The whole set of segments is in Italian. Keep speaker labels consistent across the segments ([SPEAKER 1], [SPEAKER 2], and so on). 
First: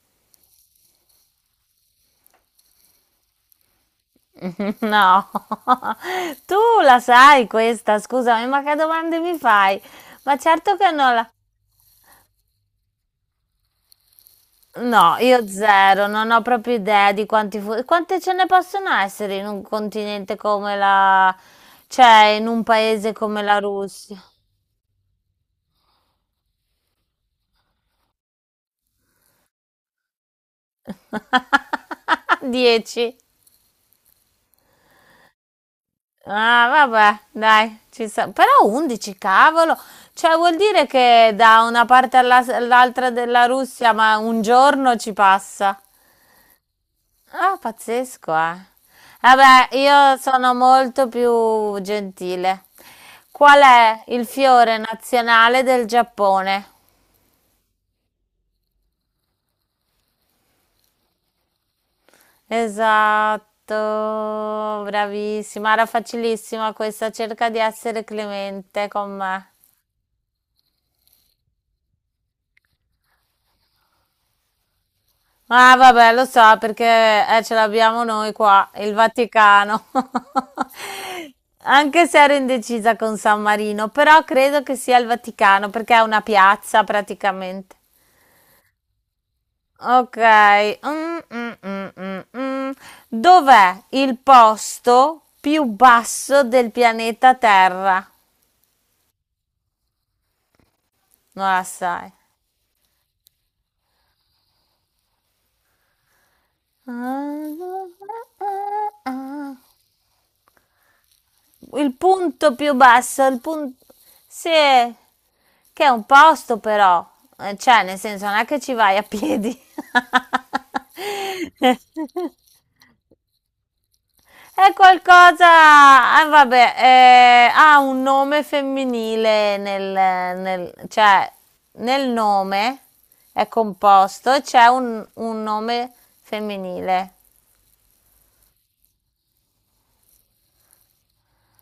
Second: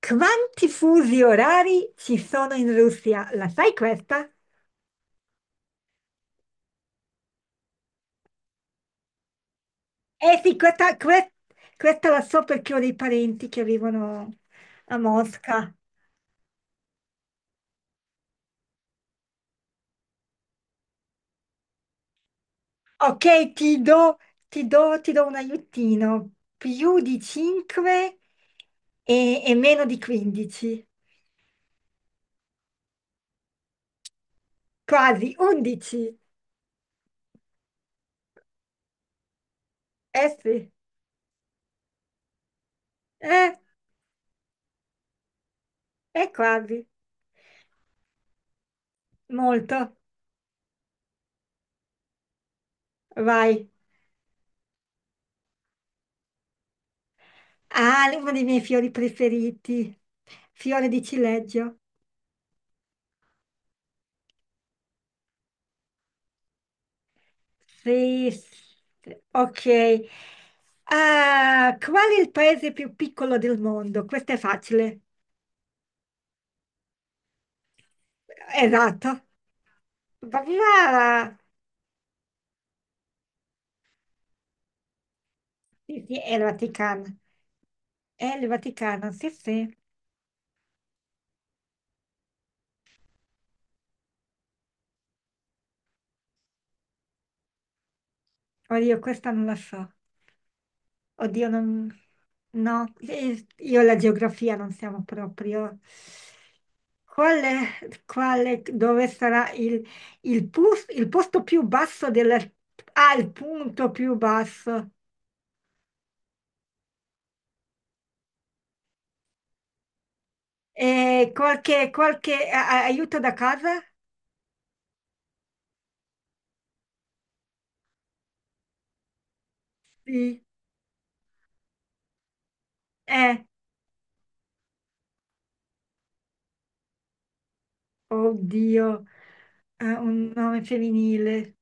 [SPEAKER 1] Quanti fusi orari ci sono in Russia? La sai questa?
[SPEAKER 2] No. Tu la sai questa, scusami, ma che domande mi fai? Ma
[SPEAKER 1] Eh sì,
[SPEAKER 2] certo che non la...
[SPEAKER 1] questa la so perché ho dei parenti che vivono a
[SPEAKER 2] No, io
[SPEAKER 1] Mosca.
[SPEAKER 2] zero, non ho proprio idea di quanti quante ce ne possono essere in un continente come la... Cioè, in un paese come
[SPEAKER 1] Ok,
[SPEAKER 2] la Russia.
[SPEAKER 1] ti do un aiutino. Più di 5 e meno di 15.
[SPEAKER 2] 10.
[SPEAKER 1] Quasi 11.
[SPEAKER 2] Ah, vabbè, dai, ci sta. Però 11, cavolo.
[SPEAKER 1] Eh
[SPEAKER 2] Cioè, vuol
[SPEAKER 1] sì,
[SPEAKER 2] dire che da una parte all'altra della
[SPEAKER 1] eh,
[SPEAKER 2] Russia, ma un giorno ci passa.
[SPEAKER 1] è quasi.
[SPEAKER 2] Ah, pazzesco, eh. Vabbè,
[SPEAKER 1] Molto.
[SPEAKER 2] io sono molto più gentile. Qual
[SPEAKER 1] Vai.
[SPEAKER 2] è il fiore nazionale del Giappone?
[SPEAKER 1] Ah, uno dei miei fiori preferiti. Fiore di cileggio.
[SPEAKER 2] Esatto, bravissima, era facilissima questa, cerca di essere
[SPEAKER 1] Sì,
[SPEAKER 2] clemente con me.
[SPEAKER 1] ok. Ah, qual è il paese più piccolo del mondo? Questo è facile.
[SPEAKER 2] Ah, vabbè, lo so perché ce l'abbiamo noi qua, il
[SPEAKER 1] Esatto.
[SPEAKER 2] Vaticano.
[SPEAKER 1] Brava!
[SPEAKER 2] Anche se ero indecisa con San Marino, però credo che sia il Vaticano perché è
[SPEAKER 1] Sì, sì,
[SPEAKER 2] una
[SPEAKER 1] è il
[SPEAKER 2] piazza
[SPEAKER 1] Vaticano.
[SPEAKER 2] praticamente.
[SPEAKER 1] È il Vaticano, sì, sì.
[SPEAKER 2] Ok. mm, mm, mm, mm, mm. Dov'è il posto più basso del pianeta Terra?
[SPEAKER 1] Oddio, questa non la so. Oddio,
[SPEAKER 2] Non la
[SPEAKER 1] non.
[SPEAKER 2] sai.
[SPEAKER 1] No, io e la geografia non siamo proprio. Qual è, Dove sarà il, il posto più
[SPEAKER 2] Il
[SPEAKER 1] basso del.
[SPEAKER 2] punto più
[SPEAKER 1] Ah,
[SPEAKER 2] basso,
[SPEAKER 1] il
[SPEAKER 2] il punto...
[SPEAKER 1] punto più
[SPEAKER 2] Sì,
[SPEAKER 1] basso.
[SPEAKER 2] che è un posto però. Cioè, nel senso, non è che ci vai a piedi.
[SPEAKER 1] E aiuto da casa?
[SPEAKER 2] È qualcosa, vabbè, ha un nome femminile
[SPEAKER 1] Sì.
[SPEAKER 2] cioè, nel nome
[SPEAKER 1] Eh,
[SPEAKER 2] è composto e c'è un nome femminile.
[SPEAKER 1] Oddio, un nome femminile.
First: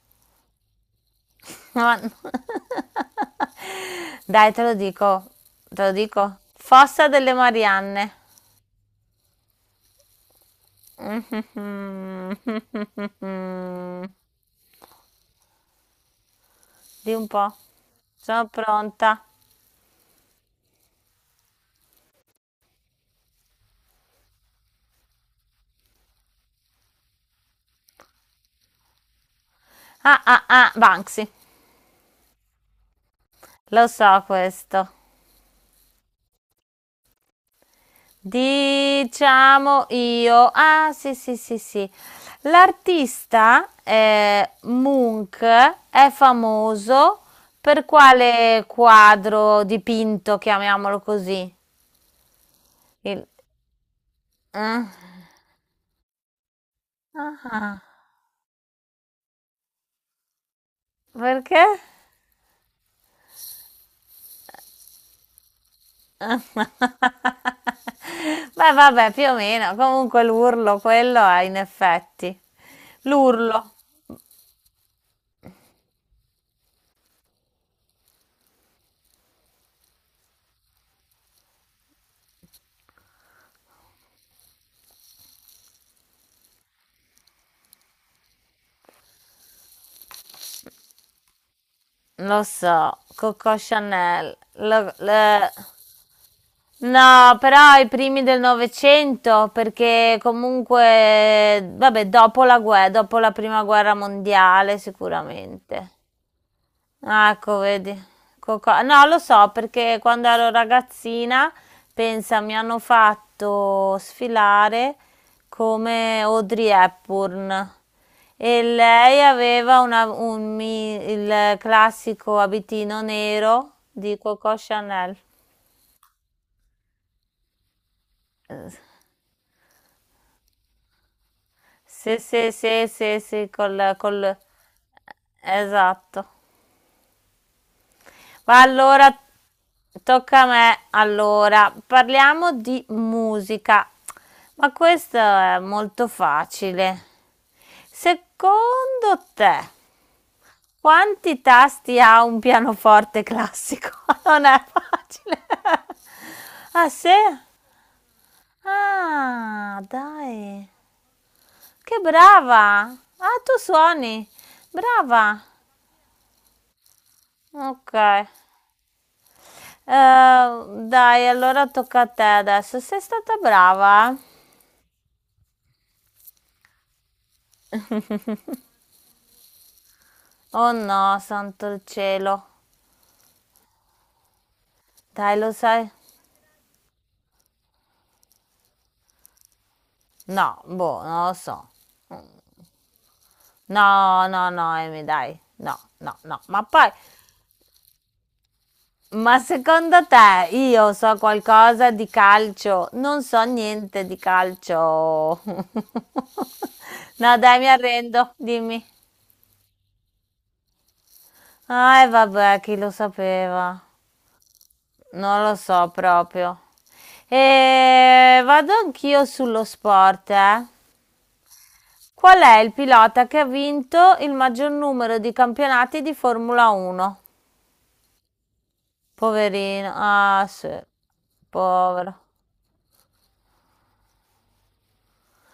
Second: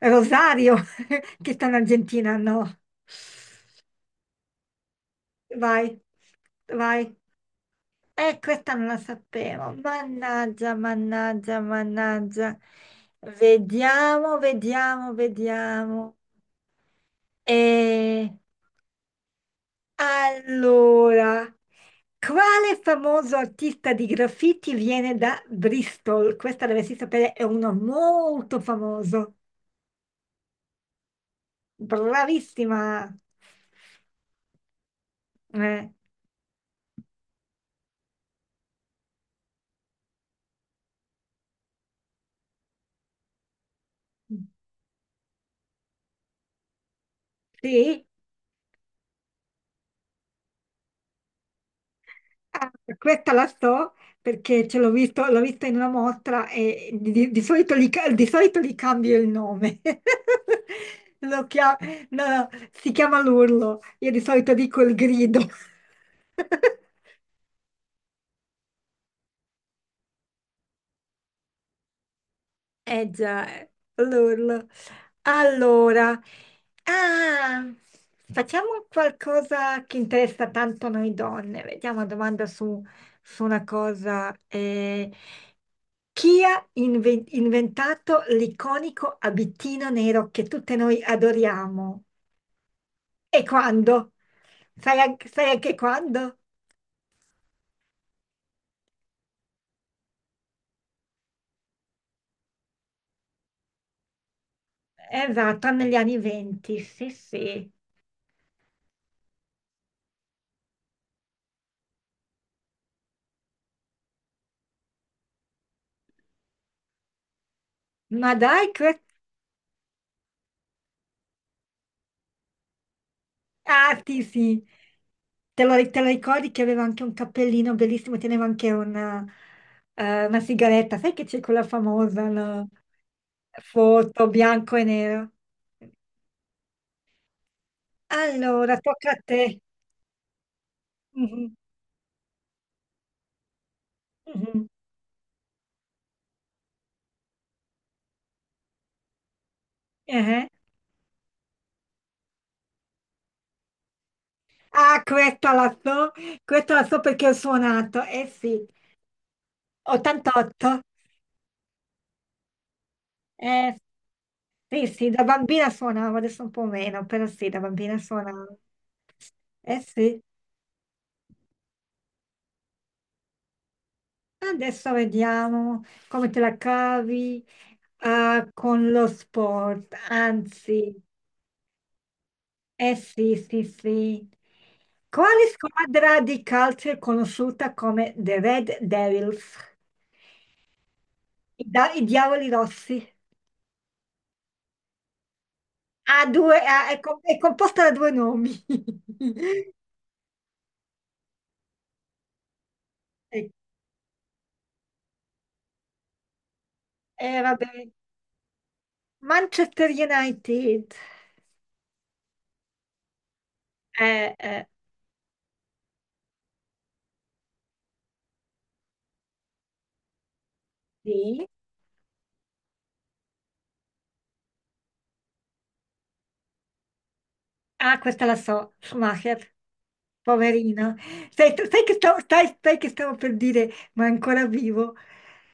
[SPEAKER 1] Rosario, che sta in
[SPEAKER 2] Ma-
[SPEAKER 1] Argentina, no.
[SPEAKER 2] Dai, te lo dico, te
[SPEAKER 1] Vai,
[SPEAKER 2] lo dico.
[SPEAKER 1] vai.
[SPEAKER 2] Fossa delle Marianne.
[SPEAKER 1] Questa non la sapevo. Mannaggia, mannaggia, mannaggia. Vediamo, vediamo, vediamo.
[SPEAKER 2] Di un po'.
[SPEAKER 1] E
[SPEAKER 2] Sono pronta.
[SPEAKER 1] allora, quale famoso artista di graffiti viene da Bristol? Questa dovresti sapere, è uno molto famoso.
[SPEAKER 2] Ah, ah, ah, Banksy.
[SPEAKER 1] Bravissima.
[SPEAKER 2] Lo so questo.
[SPEAKER 1] Eh,
[SPEAKER 2] Diciamo io. Ah, sì, sì, sì, sì. L'artista Munch è famoso per
[SPEAKER 1] sì?
[SPEAKER 2] quale quadro dipinto, chiamiamolo così?
[SPEAKER 1] Ah,
[SPEAKER 2] Il...
[SPEAKER 1] questa la so perché ce l'ho
[SPEAKER 2] Ah.
[SPEAKER 1] visto, l'ho vista in una mostra e di solito,
[SPEAKER 2] Ah.
[SPEAKER 1] di solito gli cambio il nome. Lo
[SPEAKER 2] Perché?
[SPEAKER 1] chia- no, no, si chiama l'urlo, io di solito dico il grido.
[SPEAKER 2] Ah. Beh, vabbè, più o meno. Comunque l'urlo, quello è in effetti.
[SPEAKER 1] Eh già,
[SPEAKER 2] L'urlo.
[SPEAKER 1] l'urlo. Allora, ah, facciamo qualcosa che interessa tanto noi donne. Vediamo una domanda su, su una cosa. Chi ha inventato l'iconico abitino nero che tutte noi adoriamo?
[SPEAKER 2] Lo so,
[SPEAKER 1] E
[SPEAKER 2] Coco
[SPEAKER 1] quando?
[SPEAKER 2] Chanel.
[SPEAKER 1] Sai anche quando?
[SPEAKER 2] No, però ai primi del Novecento, perché comunque, vabbè, dopo la guerra, dopo la prima guerra mondiale
[SPEAKER 1] Esatto,
[SPEAKER 2] sicuramente.
[SPEAKER 1] negli anni venti, sì,
[SPEAKER 2] Ah, ecco,
[SPEAKER 1] sì.
[SPEAKER 2] vedi. No, lo so, perché quando ero ragazzina, pensa, mi hanno fatto sfilare come Audrey Hepburn
[SPEAKER 1] Ma
[SPEAKER 2] e
[SPEAKER 1] dai, que-
[SPEAKER 2] lei aveva il classico abitino nero
[SPEAKER 1] Ah,
[SPEAKER 2] di
[SPEAKER 1] sì,
[SPEAKER 2] Coco
[SPEAKER 1] sì.
[SPEAKER 2] Chanel.
[SPEAKER 1] Te lo ricordi che aveva anche un cappellino bellissimo, teneva anche
[SPEAKER 2] Eh,
[SPEAKER 1] una sigaretta. Sai che c'è quella
[SPEAKER 2] Sì,
[SPEAKER 1] famosa,
[SPEAKER 2] sì,
[SPEAKER 1] no?
[SPEAKER 2] sì, sì, sì, col,
[SPEAKER 1] Foto
[SPEAKER 2] col...
[SPEAKER 1] bianco e nero?
[SPEAKER 2] Esatto. Ma
[SPEAKER 1] Allora, tocca
[SPEAKER 2] allora,
[SPEAKER 1] a te.
[SPEAKER 2] tocca a me.
[SPEAKER 1] Mhm,
[SPEAKER 2] Allora, parliamo di musica.
[SPEAKER 1] mhm,
[SPEAKER 2] Ma questo è molto facile. Secondo te,
[SPEAKER 1] eh.
[SPEAKER 2] quanti tasti ha un pianoforte classico? Non è
[SPEAKER 1] Ah,
[SPEAKER 2] facile.
[SPEAKER 1] questa la
[SPEAKER 2] Ah,
[SPEAKER 1] so
[SPEAKER 2] sì?
[SPEAKER 1] perché ho suonato. Eh sì,
[SPEAKER 2] Ah, dai.
[SPEAKER 1] 88.
[SPEAKER 2] Che brava. Ah, tu
[SPEAKER 1] Eh
[SPEAKER 2] suoni.
[SPEAKER 1] sì, sì, da
[SPEAKER 2] Brava.
[SPEAKER 1] bambina suonavo, adesso un po' meno, però sì, da
[SPEAKER 2] Ok.
[SPEAKER 1] bambina suonavo. Eh sì.
[SPEAKER 2] Dai, allora tocca a te adesso. Sei stata brava? Eh?
[SPEAKER 1] Adesso vediamo come te la cavi con lo sport.
[SPEAKER 2] Oh
[SPEAKER 1] Anzi,
[SPEAKER 2] no, santo il cielo.
[SPEAKER 1] eh sì, sì, sì.
[SPEAKER 2] Dai,
[SPEAKER 1] Quale
[SPEAKER 2] lo sai?
[SPEAKER 1] squadra di calcio è conosciuta come The Red Devils?
[SPEAKER 2] No, boh, non lo
[SPEAKER 1] I,
[SPEAKER 2] so.
[SPEAKER 1] da- i Diavoli Rossi.
[SPEAKER 2] No, no, no, Amy, dai. No, no, no. Ma poi,
[SPEAKER 1] È composta da due nomi.
[SPEAKER 2] ma secondo te io so qualcosa di calcio? Non so
[SPEAKER 1] E
[SPEAKER 2] niente di calcio. No, dai, mi
[SPEAKER 1] vabbè.
[SPEAKER 2] arrendo, dimmi.
[SPEAKER 1] Manchester United.
[SPEAKER 2] Ah, e vabbè, chi lo sapeva?
[SPEAKER 1] Eh, eh,
[SPEAKER 2] Non lo so proprio. E vado anch'io sullo sport, eh.
[SPEAKER 1] sì.
[SPEAKER 2] Qual è il pilota che ha vinto il maggior numero di campionati di Formula 1?
[SPEAKER 1] Ah, questa la so. Schumacher.
[SPEAKER 2] Poverino. Ah, sì.
[SPEAKER 1] Poverino, sai che stavo,
[SPEAKER 2] Povero.
[SPEAKER 1] sai che stavo per dire, ma è ancora vivo.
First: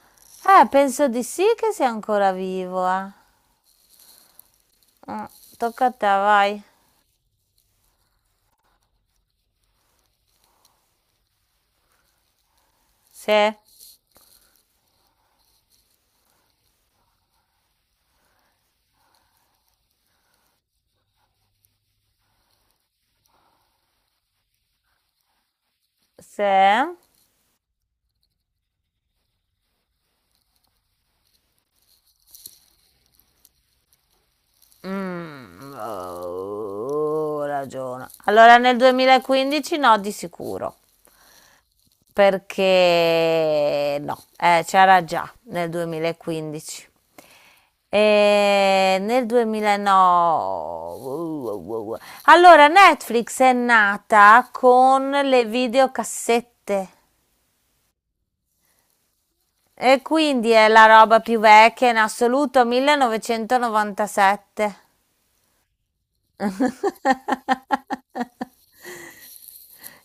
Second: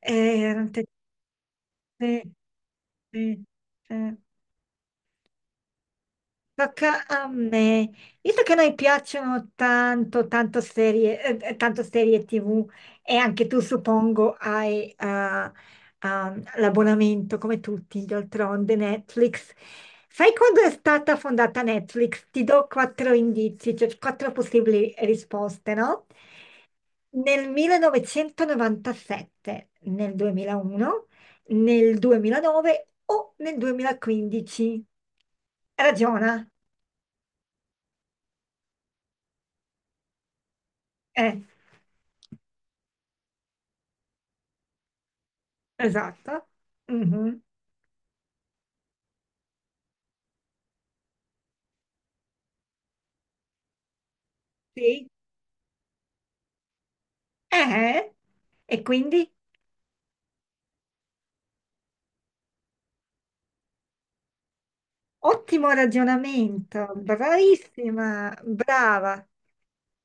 [SPEAKER 1] Eh, erano te-
[SPEAKER 2] Penso di sì che sia
[SPEAKER 1] sì,
[SPEAKER 2] ancora vivo, eh.
[SPEAKER 1] sì, sì.
[SPEAKER 2] Mm, Tocca a te, vai.
[SPEAKER 1] Tocca a me. Visto che a noi piacciono tanto, tanto serie TV e
[SPEAKER 2] Se,
[SPEAKER 1] anche tu suppongo hai l'abbonamento come tutti, d'altronde Netflix. Sai quando è stata fondata Netflix? Ti do quattro indizi, cioè quattro possibili risposte, no?
[SPEAKER 2] se.
[SPEAKER 1] Nel 1997, nel 2001, nel 2009 o nel 2015. Ragiona.
[SPEAKER 2] Oh, ragiona. Allora nel 2015, no, di sicuro.
[SPEAKER 1] Eh,
[SPEAKER 2] Perché no, c'era già nel
[SPEAKER 1] esatto.
[SPEAKER 2] 2015.
[SPEAKER 1] Mhm,
[SPEAKER 2] E nel 2009. Allora, Netflix è nata
[SPEAKER 1] sì.
[SPEAKER 2] con le videocassette
[SPEAKER 1] Eh, e quindi
[SPEAKER 2] e quindi è la roba più vecchia in assoluto, 1997.
[SPEAKER 1] ottimo ragionamento. Bravissima, brava.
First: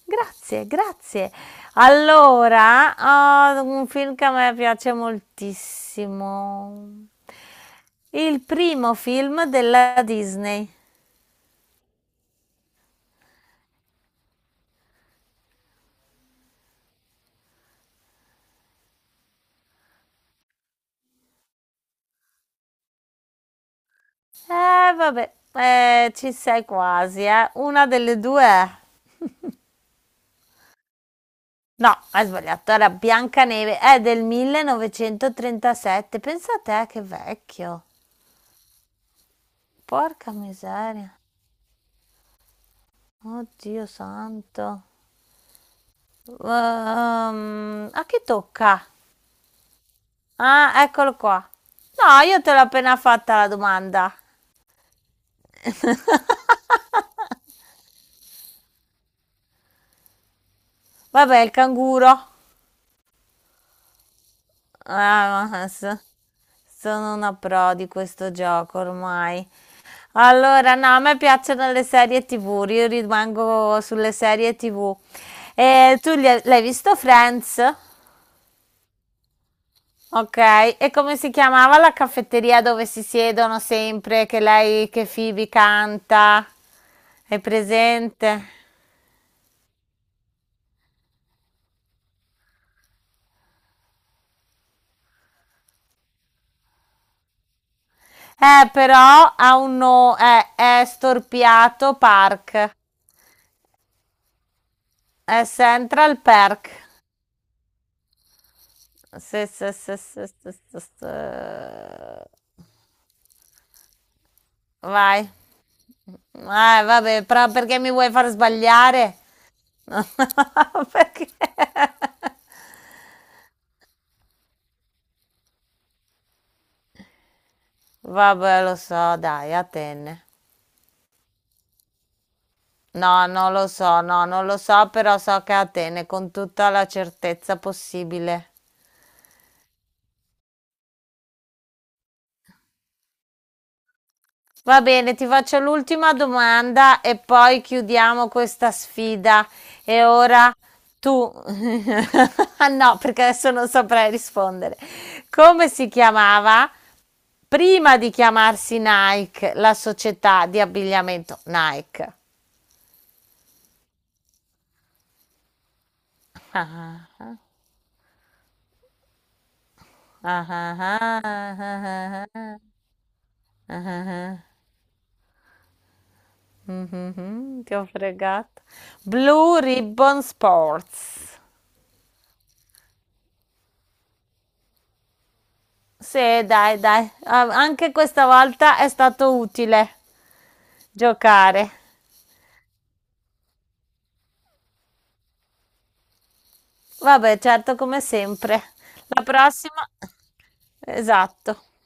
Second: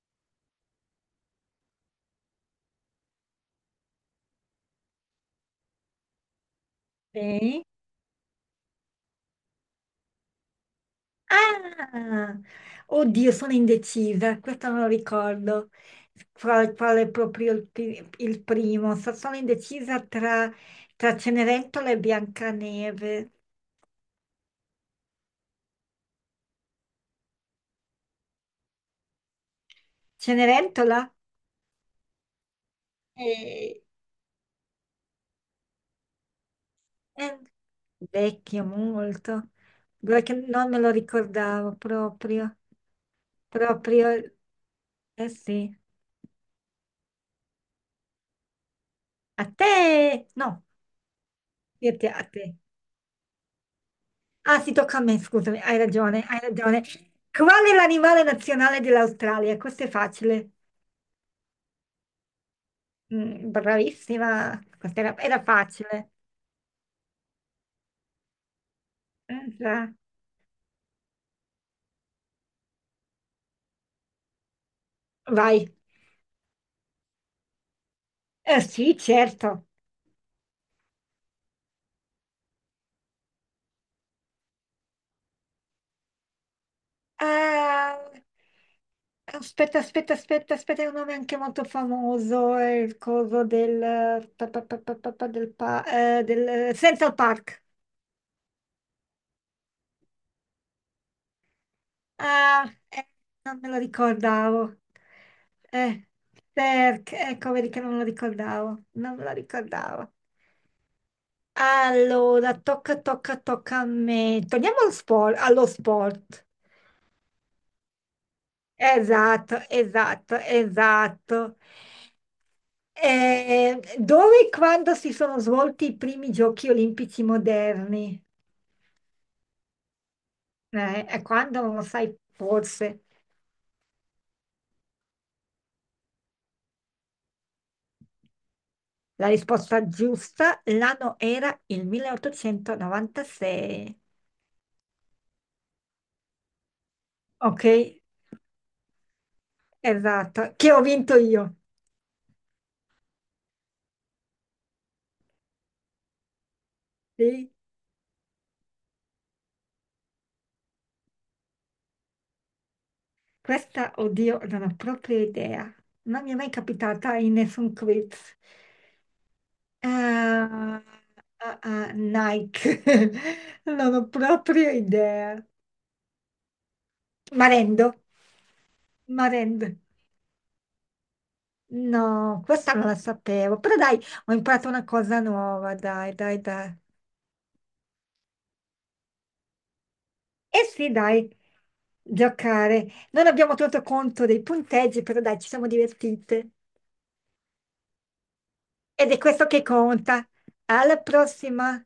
[SPEAKER 2] Grazie, grazie. Allora, un film che a me piace moltissimo.
[SPEAKER 1] Sì.
[SPEAKER 2] Il primo film della Disney.
[SPEAKER 1] Ah, oddio, sono indecisa, questo non lo ricordo, qual è proprio il, il primo. Sono indecisa tra, Cenerentola e Biancaneve.
[SPEAKER 2] Vabbè, ci sei quasi, eh. Una delle due è.
[SPEAKER 1] Cenerentola
[SPEAKER 2] No, hai sbagliato, era Biancaneve,
[SPEAKER 1] è,
[SPEAKER 2] è del 1937. Pensate, che
[SPEAKER 1] è
[SPEAKER 2] vecchio.
[SPEAKER 1] vecchio molto, guarda
[SPEAKER 2] Porca
[SPEAKER 1] che non me lo
[SPEAKER 2] miseria.
[SPEAKER 1] ricordavo proprio,
[SPEAKER 2] Oddio
[SPEAKER 1] proprio,
[SPEAKER 2] santo.
[SPEAKER 1] eh sì.
[SPEAKER 2] A chi tocca?
[SPEAKER 1] A te, no,
[SPEAKER 2] Ah, eccolo qua. No,
[SPEAKER 1] a
[SPEAKER 2] io
[SPEAKER 1] te.
[SPEAKER 2] te l'ho appena fatta la domanda.
[SPEAKER 1] Ah, sì, tocca a me, scusami, hai ragione, hai ragione. Qual è l'animale nazionale dell'Australia? Questo è facile.
[SPEAKER 2] Vabbè, il canguro.
[SPEAKER 1] Mm, bravissima, questa era, era
[SPEAKER 2] Ah, ma
[SPEAKER 1] facile.
[SPEAKER 2] sono una pro di questo gioco ormai.
[SPEAKER 1] Mm, già.
[SPEAKER 2] Allora, no, a me piacciono le serie TV, io rimango sulle serie TV.
[SPEAKER 1] Vai.
[SPEAKER 2] E tu l'hai visto Friends?
[SPEAKER 1] Sì, certo.
[SPEAKER 2] Ok, e come si chiamava la caffetteria dove si siedono sempre, che lei, che Phoebe canta? È
[SPEAKER 1] Eh,
[SPEAKER 2] presente?
[SPEAKER 1] Aspetta, aspetta, aspetta, aspetta, è un nome anche molto famoso, è il coso del, pa- pa- pa- pa- pa- pa- del Central Park.
[SPEAKER 2] Però ha un no, è storpiato
[SPEAKER 1] Ah,
[SPEAKER 2] Park.
[SPEAKER 1] non me lo ricordavo.
[SPEAKER 2] È
[SPEAKER 1] Eh,
[SPEAKER 2] Central Park.
[SPEAKER 1] Perché? Ecco, vedi che non me lo ricordavo. Non me lo
[SPEAKER 2] Sì, sì, sì,
[SPEAKER 1] ricordavo.
[SPEAKER 2] sì, sì, sì, sì.
[SPEAKER 1] Allora, tocca a me. Torniamo allo
[SPEAKER 2] Vai.
[SPEAKER 1] sport. Allo sport.
[SPEAKER 2] Vabbè, però perché mi vuoi far sbagliare?
[SPEAKER 1] Esatto,
[SPEAKER 2] No,
[SPEAKER 1] esatto,
[SPEAKER 2] perché?
[SPEAKER 1] esatto. Dove e quando si sono svolti i primi giochi olimpici moderni?
[SPEAKER 2] Vabbè, lo so, dai, Atene.
[SPEAKER 1] E quando non lo sai, forse.
[SPEAKER 2] No, non lo so, no, non lo so, però so che è Atene con tutta la certezza possibile.
[SPEAKER 1] La risposta giusta, l'anno era il 1896.
[SPEAKER 2] Va bene, ti faccio l'ultima domanda e poi
[SPEAKER 1] Ok,
[SPEAKER 2] chiudiamo questa sfida. E
[SPEAKER 1] esatto,
[SPEAKER 2] ora
[SPEAKER 1] che ho vinto
[SPEAKER 2] tu,
[SPEAKER 1] io.
[SPEAKER 2] ah, no, perché adesso non saprei rispondere. Come si chiamava
[SPEAKER 1] Sì?
[SPEAKER 2] prima di chiamarsi Nike, la società di abbigliamento Nike?
[SPEAKER 1] Questa, oddio, non ho proprio idea. Non mi è mai
[SPEAKER 2] Ah,
[SPEAKER 1] capitata in nessun quiz.
[SPEAKER 2] ah,
[SPEAKER 1] Ah, ah, ah,
[SPEAKER 2] ah, ah,
[SPEAKER 1] Nike, non ho proprio idea.
[SPEAKER 2] mhm, ti ho
[SPEAKER 1] Marendo,
[SPEAKER 2] fregato. Blue
[SPEAKER 1] Marendo.
[SPEAKER 2] Ribbon Sports.
[SPEAKER 1] No, questa non la sapevo, però dai, ho imparato una cosa nuova, dai, dai,
[SPEAKER 2] Sì,
[SPEAKER 1] dai.
[SPEAKER 2] dai, dai, anche questa volta è stato utile
[SPEAKER 1] Eh sì, dai,
[SPEAKER 2] giocare.
[SPEAKER 1] giocare. Non abbiamo tenuto conto dei punteggi, però dai, ci siamo divertite.
[SPEAKER 2] Vabbè, certo, come sempre.
[SPEAKER 1] Ed è
[SPEAKER 2] La
[SPEAKER 1] questo che
[SPEAKER 2] prossima.
[SPEAKER 1] conta. Alla
[SPEAKER 2] Esatto.
[SPEAKER 1] prossima!